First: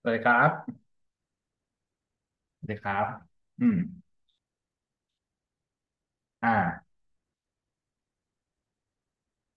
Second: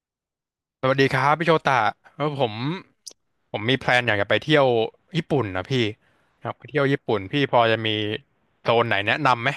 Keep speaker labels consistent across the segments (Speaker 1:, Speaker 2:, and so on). Speaker 1: สวัสดีครับ
Speaker 2: สวัสดีครับพี่โชตะเออผม
Speaker 1: สวัสดีครับ
Speaker 2: ผม
Speaker 1: อื
Speaker 2: มี
Speaker 1: ม
Speaker 2: แพลนอยากจะไปเที่ยวญี่ปุ่นนะพี่อ
Speaker 1: อ
Speaker 2: ยากไปเที่ยว
Speaker 1: ่า
Speaker 2: ญี่ปุ่นพี่พอจะมีโซนไหนแนะนำไหม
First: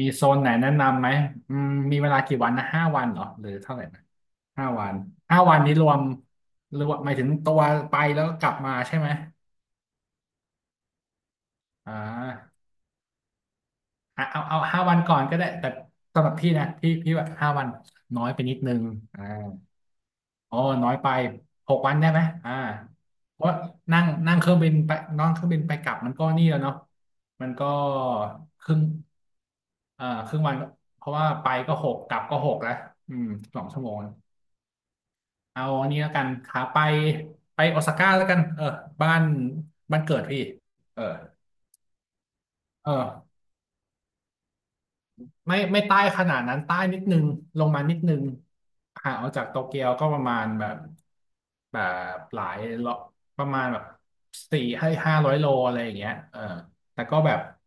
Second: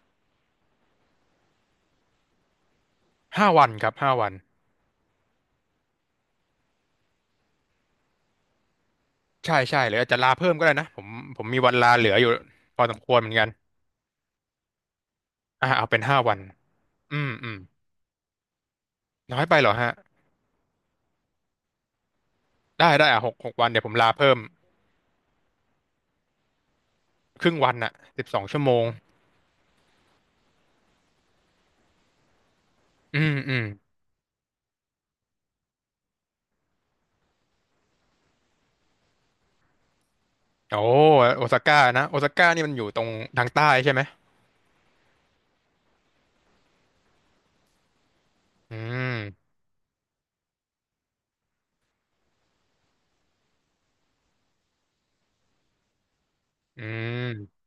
Speaker 1: มีโซนไหนแนะนำไหมมีเวลากี่วันนะห้าวันเหรอห
Speaker 2: ห้า
Speaker 1: รือ
Speaker 2: วัน
Speaker 1: เท่าไหร่
Speaker 2: ครับ
Speaker 1: นะ
Speaker 2: ห้าวัน
Speaker 1: ห้าวันห้าวันนี้รวมหรอวมหมายถึงตัวไปแล้วกลับมาใช่ไหม
Speaker 2: ใช่ใช่หรืออาจจะลาเพิ่มก็ได้นะผมมีวันลา
Speaker 1: อ่
Speaker 2: เหลืออยู่
Speaker 1: า
Speaker 2: พอสมควรเหมือนกัน
Speaker 1: อ่ะเอาห้าวันก่อนก็ได้
Speaker 2: อ่ะ
Speaker 1: แต่
Speaker 2: เอาเป็นห้า
Speaker 1: สำหรั
Speaker 2: วั
Speaker 1: บ
Speaker 2: น
Speaker 1: พี่นะพี่
Speaker 2: อื
Speaker 1: ว่า
Speaker 2: มอื
Speaker 1: ห้า
Speaker 2: ม
Speaker 1: วันน้อยไปนิดนึงอ่า
Speaker 2: น้อยไปเหรอฮะ
Speaker 1: อ๋อน้อยไปหกวันได้ไหม
Speaker 2: ได้ได้อ่ะหก
Speaker 1: เพ
Speaker 2: ห
Speaker 1: ราะ
Speaker 2: กวันเดี๋ยวผม
Speaker 1: นั่ง
Speaker 2: ลาเพิ่
Speaker 1: นั่ง
Speaker 2: ม
Speaker 1: เครื่องบินไปนั่งเครื่องบินไปกลับมันก็นี่แล้วเนาะ
Speaker 2: ค
Speaker 1: มัน
Speaker 2: รึ่ง
Speaker 1: ก็
Speaker 2: วันน่ะสิบสองชั่ว
Speaker 1: ค
Speaker 2: โม
Speaker 1: รึ่ง
Speaker 2: ง
Speaker 1: ครึ่งวัน เพราะว่าไปก็หกกลับก็หกแล้วอื
Speaker 2: อื
Speaker 1: ม
Speaker 2: มอื
Speaker 1: ส
Speaker 2: ม
Speaker 1: องชั่วโมงเอาอันนี้แล้วกันขาไปโอซาก้าแล้วกันเออบ้านบ้านเกิดพี่
Speaker 2: โอ้
Speaker 1: เออ
Speaker 2: โอซาก้านะโอซาก้านี่มันอยู่
Speaker 1: เอ
Speaker 2: ตรง
Speaker 1: อ
Speaker 2: ทางใต้ใช่ไหม
Speaker 1: ไม่ใต้ขนาดนั้นใต้นิดนึงลงมานิดนึง
Speaker 2: อื
Speaker 1: ห่างออกจา
Speaker 2: ม
Speaker 1: กโตเกียวก็ประมาณแบบหลายโลประมาณแบบสี่ให้ห้าร้อยโลอะไรอย่างเงี้ยเออ
Speaker 2: อื
Speaker 1: แต่ก็แบบ
Speaker 2: ม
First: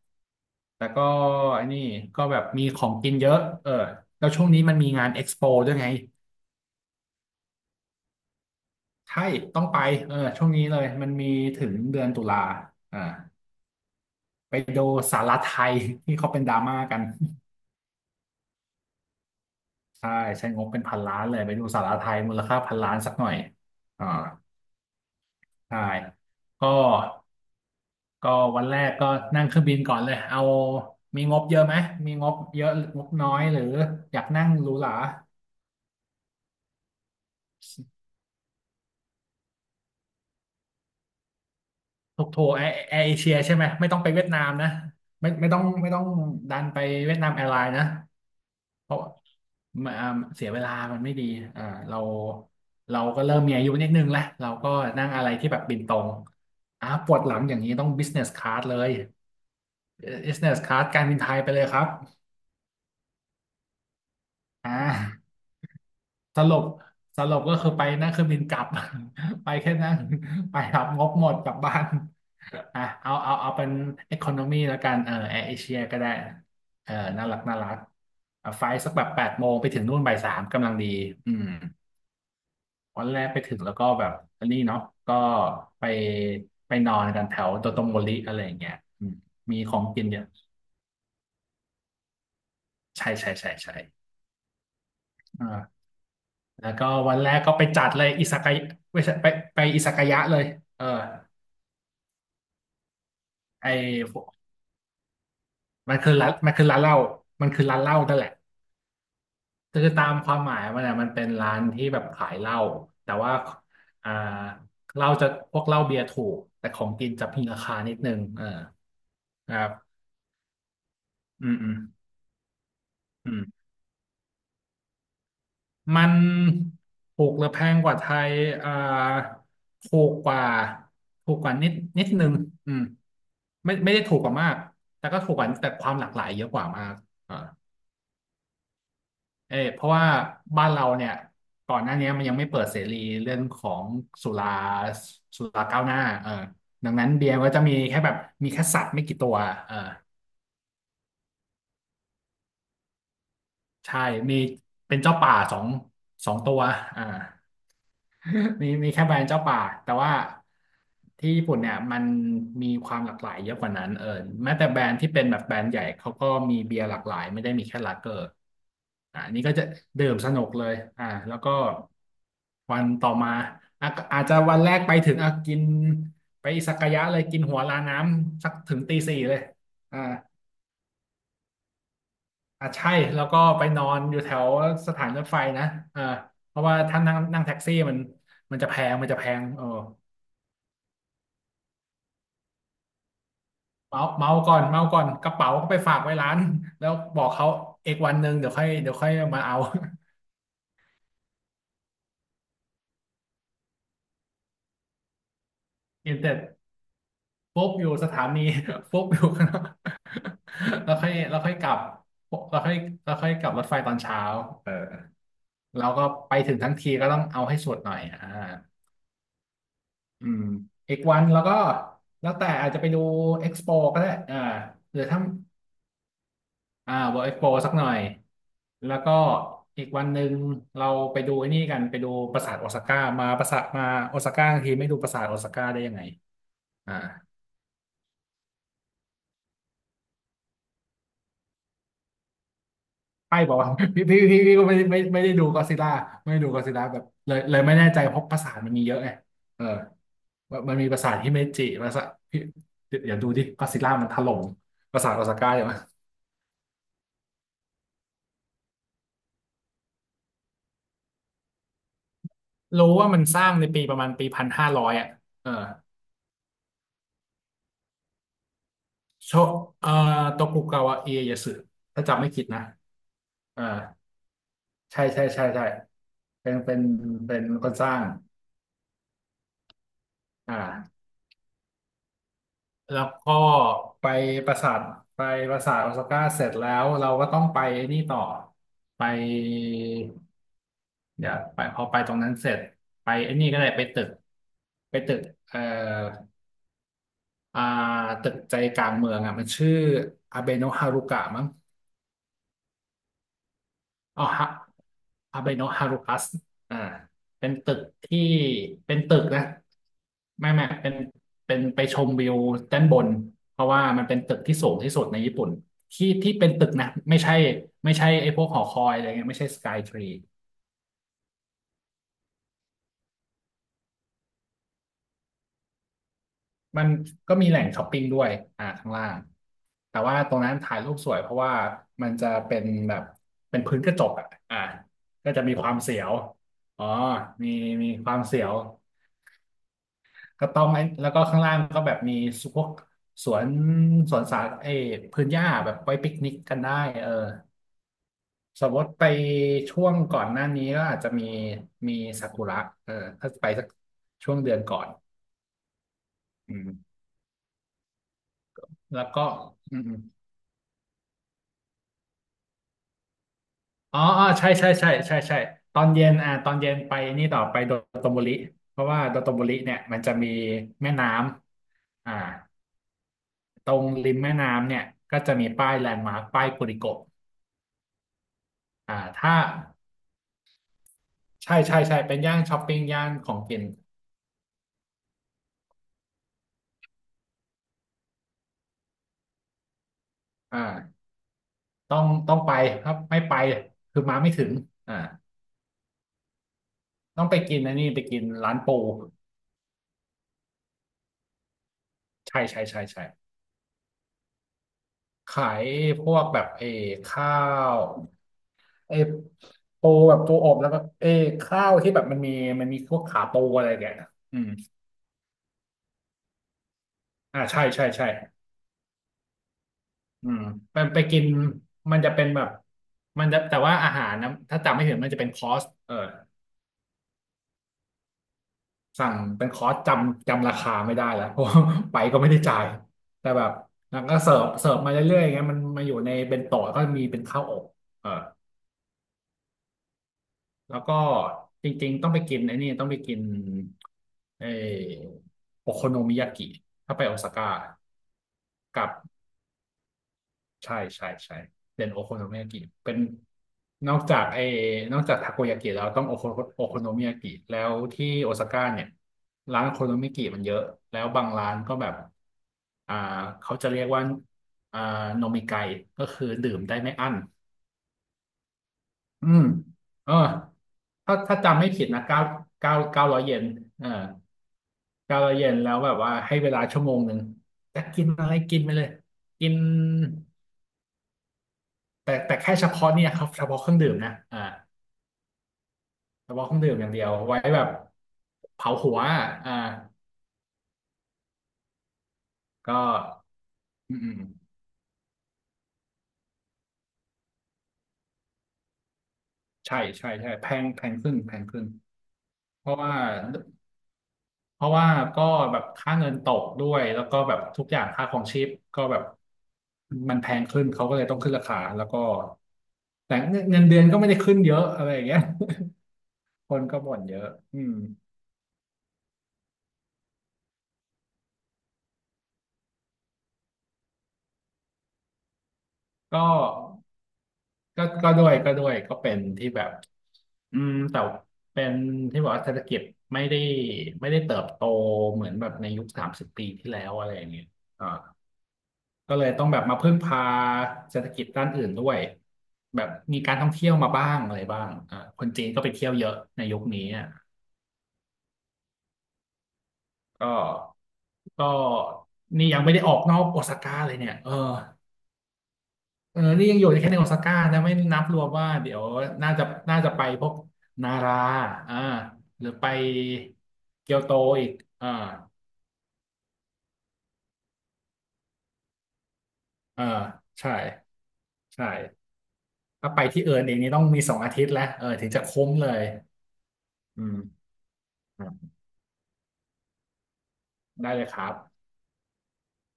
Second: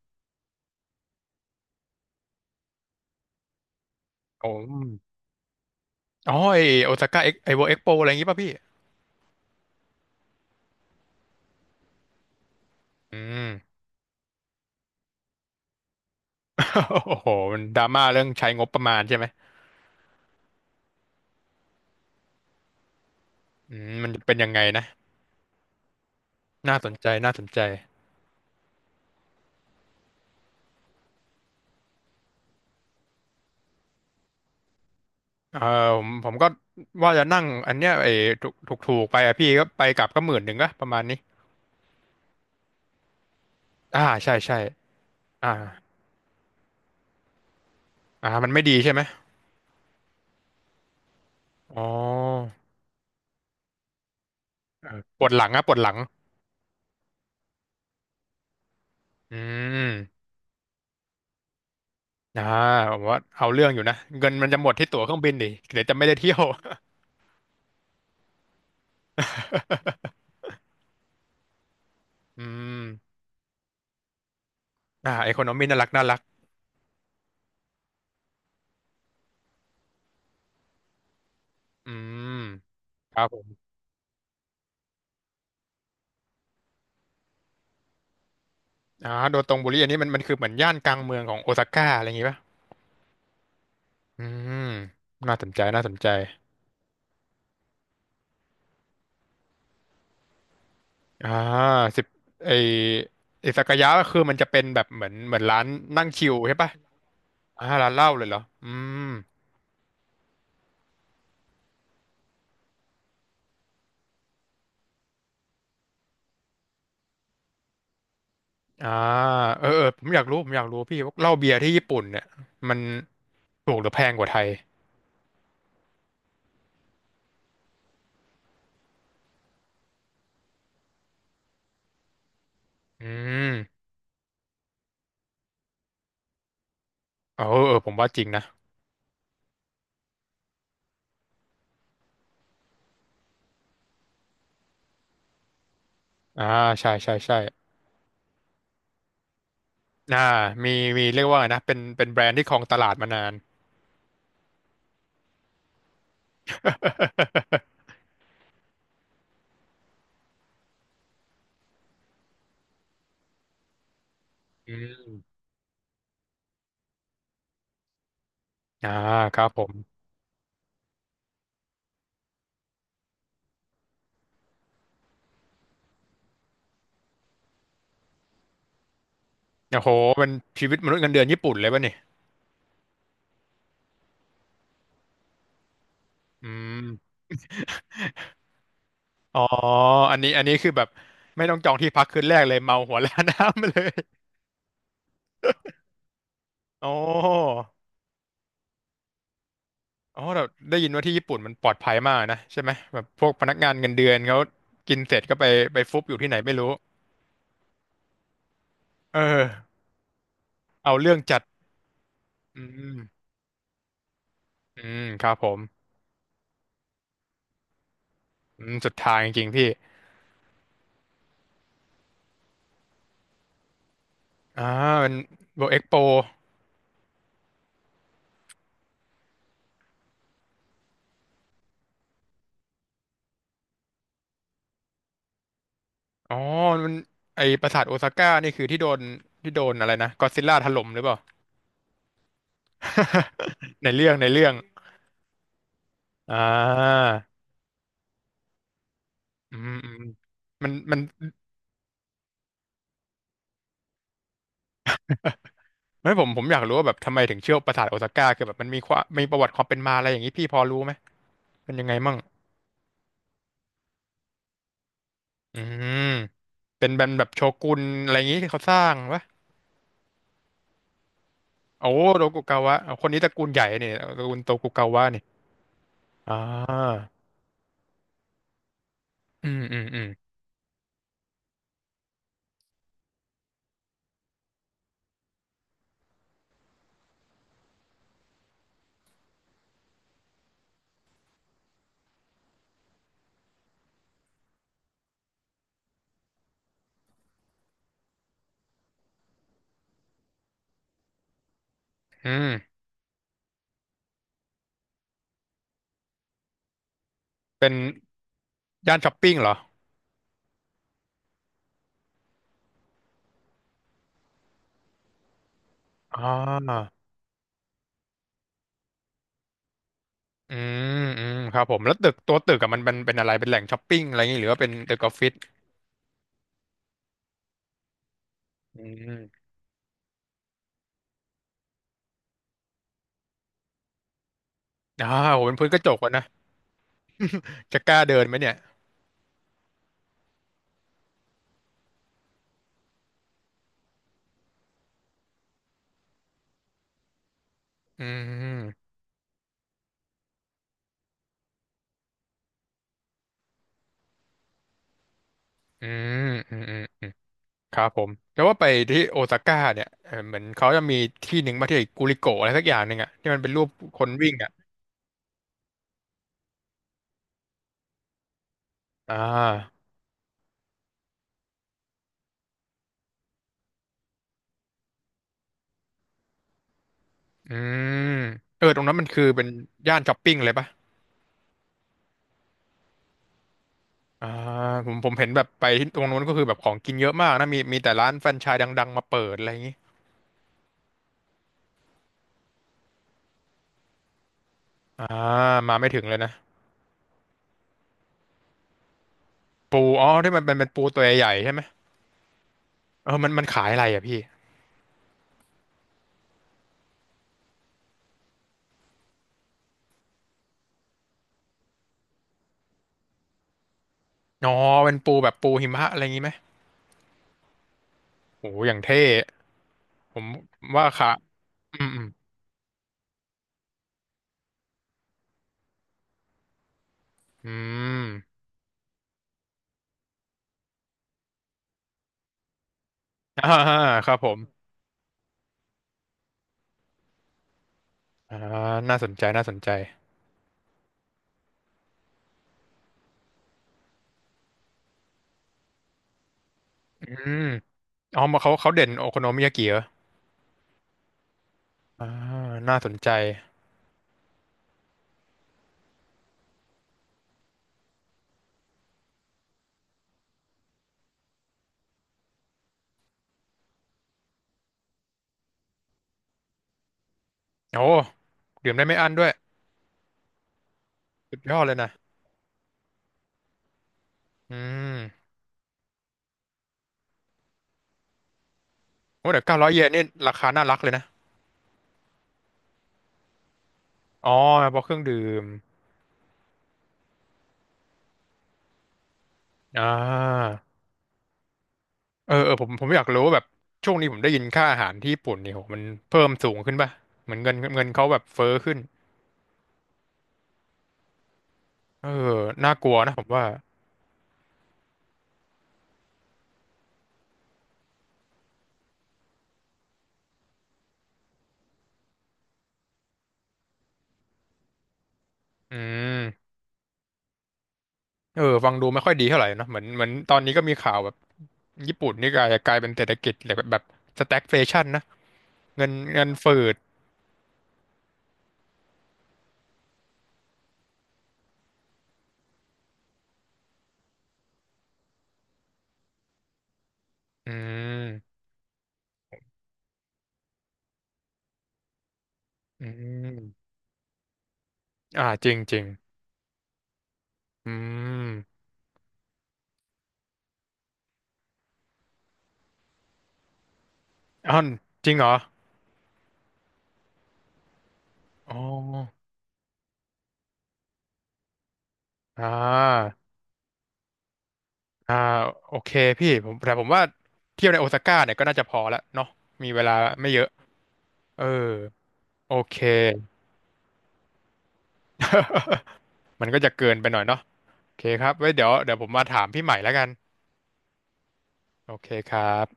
Speaker 1: แต่ก็ไอ้นี่ก็แบบมีของกินเยอะเออแล้วช่วง
Speaker 2: โอ้
Speaker 1: นี้มันมีงานเอ็กซ์โปด้วยไง
Speaker 2: อ๋อโอซาก้าเวิลด์เอ็กโปอะไรอย่างงี้ป่ะพี่
Speaker 1: ใช่ต้องไปเออช่วงนี้เลยมันมีถึงเดือนตุลาอ่า
Speaker 2: อืม
Speaker 1: ไปดูสาราไทยที่เขาเป็นดราม่ากัน
Speaker 2: โอ้โหมันดราม่าเรื่องใช้งบประมาณใช่ไหม
Speaker 1: ใช่ใช้งบเป็นพันล้านเลยไปดูสาราไทยมูลค่าพันล้านสักหน่อย
Speaker 2: อืม
Speaker 1: อ่า
Speaker 2: มันจะเป็นยังไงนะ
Speaker 1: ใช่ก็
Speaker 2: น่าสนใจน่าสนใจ
Speaker 1: ก็วันแรกก็นั่งเครื่องบินก่อนเลยเอามีงบเยอะไหมมีงบเยอะงบน้อยหรืออยากนั่งหรูหรา
Speaker 2: เออผมก็ว่าจะนั่งอันเนี้ยถูกถูกถูกไปอะพี่ก็ไปกลับก็หมื่นหนึ่งก็ประมาณนี้
Speaker 1: ถูกโทรแอร์เอเชียใช่ไหมไม่ต้อ
Speaker 2: อ่า
Speaker 1: งไปเวียด
Speaker 2: ใช่
Speaker 1: นาม
Speaker 2: ใช่
Speaker 1: นะไม่ไม่
Speaker 2: อ่า
Speaker 1: ต้องไม่ต้องดันไปเวียดนามแอร์ไลน์นะ
Speaker 2: อ่ามันไม่ดี
Speaker 1: เพ
Speaker 2: ใช่ไห
Speaker 1: ราะ
Speaker 2: ม
Speaker 1: มันเสียเวลามันไม่ดีอ่า
Speaker 2: อ๋อ
Speaker 1: เราเราก็เริ่มมีอายุนิดนึงแล้วเราก็นั่ง
Speaker 2: ป
Speaker 1: อะไร
Speaker 2: วดหลั
Speaker 1: ที่
Speaker 2: ง
Speaker 1: แบบ
Speaker 2: อะปว
Speaker 1: บิ
Speaker 2: ด
Speaker 1: น
Speaker 2: ห
Speaker 1: ต
Speaker 2: ลั
Speaker 1: ร
Speaker 2: ง
Speaker 1: งปวดหลังอย่างนี้ต้อง business class เลย
Speaker 2: อืม
Speaker 1: business class การบินไทยไปเลยครับ
Speaker 2: อ่าผมว่าเอาเรื่องอยู่นะเงินมันจะหมด
Speaker 1: อ่า
Speaker 2: ที่ตั๋วเครื่องบินดิเดี๋ยวจะไม่ได้เที่ย
Speaker 1: ส
Speaker 2: ว
Speaker 1: รุปสรุปก็คือไปนั่งเครื่องบินกลับ ไปแค่นั้น ไปรับงบหมดกลับบ้าน
Speaker 2: อื
Speaker 1: อ่ะ
Speaker 2: ม
Speaker 1: เอาเป็นอ c o คโน y แล้วกันเอ
Speaker 2: อ่า
Speaker 1: อ
Speaker 2: e c
Speaker 1: แอ
Speaker 2: o
Speaker 1: ร์
Speaker 2: n o
Speaker 1: เอ
Speaker 2: m y
Speaker 1: เชี
Speaker 2: น่า
Speaker 1: ย
Speaker 2: รัก
Speaker 1: ก็
Speaker 2: น่า
Speaker 1: ได้
Speaker 2: รัก
Speaker 1: เออน่ารักน่ารักอ่ะไฟล์สักแบบแปดโมงไปถึงนู่นบ่ายสามกำลังดีอืม
Speaker 2: อืม
Speaker 1: วัน
Speaker 2: ค
Speaker 1: แร
Speaker 2: รับ
Speaker 1: ก
Speaker 2: ผ
Speaker 1: ไปถึง
Speaker 2: ม
Speaker 1: แล้วก็แบบอันนี้เนาะก็ไปไปนอนกันแถวโดโตโมริอะไรอย่างเงี้ยอื
Speaker 2: อ่า
Speaker 1: ม
Speaker 2: โดโต
Speaker 1: มี
Speaker 2: งบุ
Speaker 1: ขอ
Speaker 2: รี
Speaker 1: ง
Speaker 2: อันนี้
Speaker 1: กิ
Speaker 2: มั
Speaker 1: น
Speaker 2: น
Speaker 1: เย
Speaker 2: มัน
Speaker 1: อะ
Speaker 2: คือเหมือนย่านกลางเมืองของโอซาก้าอะไรอย่างงี้ป่ะ
Speaker 1: ใช่ใช่ใช่ใช่
Speaker 2: อืมน่าสนใจ
Speaker 1: อ่า
Speaker 2: น่าสนใจ
Speaker 1: แล้วก็วันแรกก็ไปจัดเลยอิซากายะไม่ใช่ไปอิซากายะเลยเออ
Speaker 2: อ่าสิบไอไอซา
Speaker 1: ไอ
Speaker 2: กายะก็คือมัน
Speaker 1: ้
Speaker 2: จะเป็นแบบเหมือนร้าน
Speaker 1: มัน
Speaker 2: นั่ง
Speaker 1: คือ
Speaker 2: ชิ
Speaker 1: ร้าน
Speaker 2: ล
Speaker 1: มัน
Speaker 2: ใช่
Speaker 1: คือ
Speaker 2: ป่ะ
Speaker 1: ร้านเหล้ามันคื
Speaker 2: อ่า
Speaker 1: อร้านเห
Speaker 2: ร้าน
Speaker 1: ล้า
Speaker 2: เหล้า
Speaker 1: นั่น
Speaker 2: เล
Speaker 1: แห
Speaker 2: ย
Speaker 1: ละ
Speaker 2: เหรออืม
Speaker 1: คือตามความหมายมันอ่ะมันเป็นร้านที่แบบขายเหล้าแต่ว่าอ่าเหล้าจะพวกเหล้าเบียร์ถูกแต่ของกินจะมีราคานิดนึงเออ
Speaker 2: อ่า
Speaker 1: ครั
Speaker 2: เออเออผ
Speaker 1: บ
Speaker 2: มอยากรู้ผมอยากรู้พี่ว่าเหล้า
Speaker 1: อื
Speaker 2: เบีย
Speaker 1: ม
Speaker 2: ร์
Speaker 1: อื
Speaker 2: ที่
Speaker 1: ม
Speaker 2: ญี่ปุ่นเนี่ยมัน
Speaker 1: อืม
Speaker 2: ถูกหรือแพงกว่าไทย
Speaker 1: มันถูกหรือแพงกว่าไทยอ่าถูกกว่าถูกกว่านิดนึงอืม
Speaker 2: อื
Speaker 1: ไม่
Speaker 2: ม
Speaker 1: ไม่ได้ถูกกว่ามากแต่ก็ถูกกว่าแต่ความหลากหลายเยอะกว่ามากอ่า
Speaker 2: เออเออผมว่าจริงนะ
Speaker 1: เออเพราะว่าบ้านเราเนี่ยก่อนหน้านี้มันยังไม่เปิดเสรีเรื่องของสุราสุราก้าวหน้าเออ
Speaker 2: อ่าใช่
Speaker 1: ดังนั้น
Speaker 2: ใช่
Speaker 1: เบีย
Speaker 2: ใช่
Speaker 1: ร์ก็จะมีแค่แบบมีแค่สัตว์ไม่กี่ตัวเออ
Speaker 2: อ่ามีมีเรียกว่าไงนะเป็นแบรนด์ที่ครองตลาดมานาน
Speaker 1: ใช่มีเป็นเจ้าป่าสองตัวอ่า มีแค่แบรนด์เจ้าป่าแต่ว่าที่ญี่ปุ่นเนี่ยมันมีความหลากหลายเยอะกว่านั้นเออแม้แต่
Speaker 2: อื
Speaker 1: แบรนด์ที่เป็นแบ
Speaker 2: ม
Speaker 1: บแบรนด์ใหญ่เขาก็มีเบียร์หลากหลายไม่ได้มีแค่ลาเกอร์
Speaker 2: อ่า
Speaker 1: อ่า
Speaker 2: ค
Speaker 1: นี่
Speaker 2: รับ
Speaker 1: ก็
Speaker 2: ผ
Speaker 1: จะ
Speaker 2: ม
Speaker 1: ดื่มสนุกเลยแล้วก็วันต่อมาอ่ะอาจจะวันแรกไปถึงอ่ะกินไปสักกายะเลยกินหัวลาน้ำสักถึงตีสี่เลย
Speaker 2: โอ้โห
Speaker 1: อ่า
Speaker 2: เป็นชีวิตมนุษย์เงินเดือนญี่ปุ่นเลยป่ะนี่
Speaker 1: อ่ะใช่แล้วก็ไปนอนอยู่แถวสถานรถไฟนะเอ่า
Speaker 2: อื
Speaker 1: เพราะว่าถ้า
Speaker 2: ม
Speaker 1: นั่งนั่งแท็กซี่มันมันจะแพ
Speaker 2: อ๋อ
Speaker 1: งเออ
Speaker 2: อันนี้คือแบบไม่ต้องจองที่พักคืนแรกเลยเมาหัวล้านน้ำไปเลย
Speaker 1: เมาก่อนเมาก่อนกระเป๋าก็ไปฝากไว้ร้านแล้
Speaker 2: โอ้
Speaker 1: วบอกเขาเอกวันหนึ่งเดี๋ยวค่อยมาเอา
Speaker 2: อ๋อเราได้ยินว่าที่ญี่ปุ่นมันปลอดภัยมากนะใช่ไหมแบบพวกพนักงานเงินเดือนเขากินเสร็จก็ไปฟุบ
Speaker 1: เอ
Speaker 2: อยู่
Speaker 1: นเส
Speaker 2: ที่
Speaker 1: ร็
Speaker 2: ไหน
Speaker 1: จ
Speaker 2: ไม่รู้
Speaker 1: ปุ๊ บอยู่สถานี ปุ๊บอ
Speaker 2: เอ
Speaker 1: ยู่ข้าง
Speaker 2: อ
Speaker 1: นอก แล้
Speaker 2: เอา
Speaker 1: วค่อ
Speaker 2: เรื่
Speaker 1: ย
Speaker 2: อง
Speaker 1: แล้
Speaker 2: จั
Speaker 1: ว
Speaker 2: ด
Speaker 1: ค่อยกลับแล้
Speaker 2: อื
Speaker 1: วค่อย
Speaker 2: ม
Speaker 1: แล้วค่อยกลับรถไฟตอนเช้าเออ
Speaker 2: อืมครับผม
Speaker 1: เราก็ไปถึงทั้งทีก็ต้องเอาให้สุดหน่อยอ่า
Speaker 2: อืมสุดทางจริงๆพี่
Speaker 1: อืมอีกวันแล้วก็แล้วแต่อาจจะไปดูเอ็กซ์โปก็ได้อ่า
Speaker 2: อ่า
Speaker 1: หรือ
Speaker 2: มัน
Speaker 1: ถ้า
Speaker 2: เวิลด์เอ็กโป
Speaker 1: เวิลด์เอ็กซ์โปสักหน่อยแล้วก็อีกวันหนึ่งเราไปดูไอ้นี่กันไปดูปราสาทโอซาก้ามาปราสาทมาโอซาก้าทีไม่ดูปราสาทโอซาก้าได้ยังไง
Speaker 2: อ๋อมัน
Speaker 1: อ่า
Speaker 2: ปราสาทโอซาก้านี่คือที่โดนอะไรนะก็อดซิลล่าถล่มหรือเปล่า
Speaker 1: ไอ้บอกว่า
Speaker 2: ใน
Speaker 1: พี่
Speaker 2: เรื่อง
Speaker 1: พี่
Speaker 2: ใน
Speaker 1: พี่
Speaker 2: เรื่อง
Speaker 1: พี่ก็ไม่ได้ดูก o d ซิล l ่าไม่
Speaker 2: อ่า
Speaker 1: ได้ดูก o d ซิล l ่าแบบเลยไม่แน่ใจเพราะปราสาทมันมีเยอะไง
Speaker 2: อื
Speaker 1: เออ
Speaker 2: มอืม
Speaker 1: ว่า
Speaker 2: มัน
Speaker 1: มันมีป
Speaker 2: มัน
Speaker 1: ราสาทฮิเมจิปราสาทพี่เดี๋ยวดูดิก o d ซิล l ่ามันถล่มปราสาทโอซาก้าอยู่
Speaker 2: ไม่ผมอยากรู้ว่าแบบทำไมถึงเชื่อปราสาทโอซาก้าคือแบบมันมีความมีประวัติความเป็นมาอะไรอย่างนี้พี่พอรู้ไหมเป็นยังไงมั่ง
Speaker 1: รู้ว่ามันสร้างในปีประมาณปี1500อ่ะเออ
Speaker 2: อืมเป็นแบบโชกุนอะไรอย่างนี้ที่เขาสร้างวะ
Speaker 1: โชเอ่อโตกุกาวะเอีเยสึ
Speaker 2: โอ้
Speaker 1: ถ้าจำ
Speaker 2: โต
Speaker 1: ไม่
Speaker 2: กุ
Speaker 1: ผิด
Speaker 2: กา
Speaker 1: นะ
Speaker 2: วะเอาคนนี้ตระกูล
Speaker 1: เอ
Speaker 2: ให
Speaker 1: อ
Speaker 2: ญ่นี่ตระกูลโตกุกา
Speaker 1: ใช่
Speaker 2: วะนี่
Speaker 1: ใช่ใช่ใช่
Speaker 2: อ่
Speaker 1: เป็นเป็น
Speaker 2: า
Speaker 1: เป็นคนสร้าง
Speaker 2: อืมอืมอืม
Speaker 1: อ่าแล้วก็ไปปราสาทไปปราสาทโอซาก้าเสร็จแล้วเราก็ต้องไปนี่ต่อไปเดี๋ยวไปพอไปตรงนั้นเสร็จไปไอ้นี่ก็ได้ไปตึกเอ่ออ่าตึกใจกลางเมืองอ่ะมันชื่ออาเบโนะฮารุกะมั้ง
Speaker 2: อืม
Speaker 1: อ๋อฮะฮาเบโนะฮารุคัสอ่าเป็น
Speaker 2: เป็
Speaker 1: ตึ
Speaker 2: น
Speaker 1: กที่เป็
Speaker 2: ย่าน
Speaker 1: น
Speaker 2: ช้อป
Speaker 1: ตึก
Speaker 2: ปิ้ง
Speaker 1: นะ
Speaker 2: เหรอ
Speaker 1: ไม่เป็นไปชมวิวด้านบนเพราะว่ามันเป็นตึกที่สูงที่สุดในญี่ปุ่นที่
Speaker 2: อ่
Speaker 1: ที่เป็นตึก
Speaker 2: า
Speaker 1: นะไม่ใช่ไอ้พวกหอคอยอะไรเงี้ยไม่ใช่สกายทรี
Speaker 2: อืมอืมครับผมแล้วตึกตัวตึกอะมันเป็นอะไรเป็นแหล่งช้อปปิ้งอะไรอย่างนี้หรือว่าเป็นตึกออฟฟิศ
Speaker 1: มันก็มีแหล่งช้อปปิ้งด้วยอ่า
Speaker 2: อื
Speaker 1: ข้างล่าง
Speaker 2: ม
Speaker 1: แต่ว่าตรงนั้นถ่ายรูปสวยเพราะว่ามันจะเป็นแบบเป็นพื้นกระจกอ่ะ
Speaker 2: อ่า
Speaker 1: ก็
Speaker 2: โห
Speaker 1: จะมี
Speaker 2: เป็น
Speaker 1: ค
Speaker 2: พื้น
Speaker 1: วา
Speaker 2: ก
Speaker 1: ม
Speaker 2: ระจ
Speaker 1: เสี
Speaker 2: ก
Speaker 1: ย
Speaker 2: วะ
Speaker 1: ว
Speaker 2: นะ
Speaker 1: อ๋อมี
Speaker 2: จะ
Speaker 1: มี
Speaker 2: กล้า
Speaker 1: ควา
Speaker 2: เดิ
Speaker 1: ม
Speaker 2: นไหม
Speaker 1: เสีย
Speaker 2: เนี่
Speaker 1: ว
Speaker 2: ย
Speaker 1: ก็ต้องไอ้แล้วก็ข้างล่างก็แบบมีพวกสวนสวนสาเออพื้นหญ้าแบบไว้ปิกนิกกันได้เออ
Speaker 2: อื
Speaker 1: สมม
Speaker 2: ม
Speaker 1: ติไปช่วงก่อนหน้านี้ก็อาจจะมีมีซากุระเออถ้าไปสักช่วงเดือนก่อน
Speaker 2: อืมอื
Speaker 1: อื
Speaker 2: มอืม
Speaker 1: ม
Speaker 2: อืมครับผมแต่ว่าไปที่
Speaker 1: แล้ว
Speaker 2: โอ
Speaker 1: ก็
Speaker 2: ซาก้า
Speaker 1: อื
Speaker 2: เนี่ย
Speaker 1: ม
Speaker 2: เออเหมือนเขาจะมีที่หนึ่งมาที่กูริโกะอะไรสักอย่างหนึ่งอะที่มันเป็นรูป
Speaker 1: ๆอ๋
Speaker 2: ค
Speaker 1: อ
Speaker 2: น
Speaker 1: อ๋อ
Speaker 2: วิ่ง
Speaker 1: ใช่
Speaker 2: อะ
Speaker 1: ใช่ใช่ใช่ใช่ตอนเย็นอ่าตอนเย็นไปนี่ต่อไปโดโตโมริเพราะว่า
Speaker 2: อ่
Speaker 1: โดโตโมริเนี่ย
Speaker 2: า
Speaker 1: มันจะมีแม่น้ำอ่าตรงริมแม่น้ำเนี่ยก็จะมีป้ายแลนด์มาร์คป้ายกุริโกะ
Speaker 2: อืมเออตรงนั้
Speaker 1: อ่า
Speaker 2: นมันคือ
Speaker 1: ถ้า
Speaker 2: เป็นย่านช้อปปิ้งเลยปะ
Speaker 1: ใช่ใช่ใช่เป็นย่านช้อปปิ้งย่านของกิน
Speaker 2: อ่าผมเห็นแบบไปที่ตรงนู้นก็คือแบบของกินเยอะมากนะมีแต่ร้านแฟรนไชส์ดังๆมาเปิดอะไรอย่างงี้
Speaker 1: อ่าต้องไปครับไม่ไปคือมาไม่ถึงอ่า
Speaker 2: อ่ามาไม่ถึงเลยนะ
Speaker 1: ต้องไปกินอันนี้ไปกินร้านปู
Speaker 2: ปูอ๋อที่มันเป็นปูตัวใหญ่ๆใช่ไหม
Speaker 1: ใช่ใช่ใช่ใช่
Speaker 2: เออมันขายอะไรอะพี่
Speaker 1: ขายพวกแบบข้าวเออปูแบบปูอบแล้วก็ข้าวที่แบบมันมีพวกขาปูอะไรแกนะอืม
Speaker 2: อ๋อเป็นปูแบบปูหิมะอะไรอย่างงี้ไหม
Speaker 1: อ่าใช่ใช่ใช่
Speaker 2: โอ้อย่างเท่ผม
Speaker 1: อืมไป
Speaker 2: ว่า
Speaker 1: ไป
Speaker 2: ค่ะ
Speaker 1: กิน
Speaker 2: อืม
Speaker 1: มั
Speaker 2: อื
Speaker 1: น
Speaker 2: ม
Speaker 1: จะเป็นแบบมันจะแต่ว่าอาหารนะถ้าจำไม่ผิดมันจะเป็นคอร์ส
Speaker 2: อืม
Speaker 1: สั่งเป็นคอร์สจำราคาไม่ได้แล้ว เพราะว่าไปก็ไม่ได้จ่ายแต่ แบ
Speaker 2: อ่า
Speaker 1: บนาง
Speaker 2: ครั
Speaker 1: ก็
Speaker 2: บผ
Speaker 1: เสิ
Speaker 2: ม
Speaker 1: ร์ฟเสิร์ฟมาเรื่อยๆอย่างเงี้ยมันมาอยู่ในเบนโตะก็มีเป็นข้าวอบเออ
Speaker 2: อ่าน่าสนใจน่าสนใจ
Speaker 1: แล้วก็จริงๆต้องไปกินเออโอโคโนมิยากิถ้าไป
Speaker 2: อื
Speaker 1: โอซา
Speaker 2: ม
Speaker 1: ก้า
Speaker 2: อ๋อมาเขา
Speaker 1: กั
Speaker 2: เด่
Speaker 1: บ
Speaker 2: นโอโคโนมิยากิเหรอ
Speaker 1: ใช่ใช่ใช่เป็นโอ
Speaker 2: อ่า
Speaker 1: โคโนมิยากิ
Speaker 2: น่าส
Speaker 1: เป็
Speaker 2: น
Speaker 1: น
Speaker 2: ใจ
Speaker 1: นอกจากไอ้นอกจากทาโกยากิแล้วต้องโอโคโนมิยากิแล้วที่โอซาก้าเนี่ยร้านโอโคโนมิยากิมันเยอะแล้วบางร้านก็แบบอ่าเขาจะเรียกว่าอ่าโนมิไกก็คือดื่มได้ไม่อั้น
Speaker 2: โอ้ดื่มได้ไม่อั้นด้ว
Speaker 1: อื
Speaker 2: ย
Speaker 1: มเออถ้า
Speaker 2: สุ
Speaker 1: ถ้า
Speaker 2: ดยอ
Speaker 1: จำ
Speaker 2: ด
Speaker 1: ไม่
Speaker 2: เลย
Speaker 1: ผิด
Speaker 2: นะ
Speaker 1: นะเก้าร้อยเยนเออ
Speaker 2: อืม
Speaker 1: เก้าร้อยเยนแล้วแบบว่าให้เวลาชั่วโมงหนึ่งจะกินอะไรกินไปเลย
Speaker 2: โอ้เดี๋ยว
Speaker 1: กิน
Speaker 2: 900 เยนนี่ราคาน่ารักเลยนะ
Speaker 1: แต่แค่เฉพาะเนี่ยครับเฉพาะเครื่องดื่มนะ
Speaker 2: อ๋อ
Speaker 1: อ่า
Speaker 2: เพราะเครื่องดื่ม
Speaker 1: เฉพาะเครื่องดื่มอย่างเดียวไว้แบบเผาหัวอ่า
Speaker 2: อ่าเออเออผม
Speaker 1: ก็
Speaker 2: ผมอยากรู้ว่าแบบช่ว
Speaker 1: อื
Speaker 2: ง
Speaker 1: ม
Speaker 2: นี้
Speaker 1: อื
Speaker 2: ผ
Speaker 1: ม
Speaker 2: มได้ยินค่าอาหารที่ญี่ปุ่นนี่โหมันเพิ่มสูงขึ้นป่ะเหมือนเงินเขาแบบเฟ้อขึ้น
Speaker 1: ใช่ใช่ใช่แพงขึ้น
Speaker 2: เออ
Speaker 1: เพ
Speaker 2: น่า
Speaker 1: ราะ
Speaker 2: กลั
Speaker 1: ว่า
Speaker 2: วนะผมว่า
Speaker 1: เพราะว่าก็แบบค่าเงินตกด้วยแล้วก็แบบทุกอย่างค่าของชีพก็แบบมันแพงขึ้นเขาก็เลยต้องขึ้นราคาแล้วก็แต่เงินเดือนก็ไม่ได้ขึ้นเยอะอะไรอย่างเงี้ย
Speaker 2: อืม
Speaker 1: คนก็บ่นเยอะอืม
Speaker 2: เออ ฟังดูไม่ค่อยดีเท่าไหร่เนอะเหมือนตอนนี้ก็มีข่าวแบบญี่ปุ่นนี่กลายเป็นเศรษฐกิจแบบสแต็กเฟชั่นนะเงิน
Speaker 1: ก็
Speaker 2: เงินฝืด
Speaker 1: ก็ด้วยก็เป็นที่แบบอืมแต่เป็นที่บอกว่าเศรษฐกิจไม่ได้เติบโตเหมือนแบบในยุค30 ปีที่แล้วอะไรอย่างเงี้ย
Speaker 2: อื
Speaker 1: อ่า
Speaker 2: ม
Speaker 1: ก็เลยต้องแบบมาพึ่งพาเศรษฐกิจด้านอื่นด้วยแบ
Speaker 2: อื
Speaker 1: บมีการท่อง
Speaker 2: ม
Speaker 1: เที่ยวมาบ้างอะไรบ้างอ่าค
Speaker 2: อ่า
Speaker 1: นจี
Speaker 2: จ
Speaker 1: น
Speaker 2: ริง
Speaker 1: ก็ไป
Speaker 2: จริง
Speaker 1: เที่ยวเยอะในยุคนี้อ่ะ
Speaker 2: อืม
Speaker 1: ก็ก็นี่ยังไม่ได้ออกนอกโอซาก้าเลยเนี่ยเออ
Speaker 2: อ้าวจริงเหรอ
Speaker 1: เออนี่ยังอยู่แค่ในโอซาก้านะไม่นับรวมว่า
Speaker 2: อ๋อ
Speaker 1: เดี๋ยวน่าจะน่าจะไปพวกนาราอ่า
Speaker 2: อ่
Speaker 1: หรือไป
Speaker 2: า
Speaker 1: เกียวโตอีกอ่า
Speaker 2: อ่าโอเคพี่ผมแต่ผมว่าเที่ยวในโอซาก้าเนี่ยก็น่าจะพอและเนาะมีเว
Speaker 1: เอ่า
Speaker 2: ลาไม่เยอะ
Speaker 1: ใช่
Speaker 2: เออ
Speaker 1: ใช่
Speaker 2: โอเค
Speaker 1: ถ้าไปที่เอิร์นเองนี่ต้องมี2 อาทิตย์แล้วถึงจะคุ้มเลย
Speaker 2: มันก็จะเกิน
Speaker 1: อื
Speaker 2: ไปห
Speaker 1: ม
Speaker 2: น่อยเนาะ โอเคครับไว้เดี๋ยวผมมาถามพี่ใหม่แล้วกัน
Speaker 1: ได้เลยครับ
Speaker 2: โอเคครับ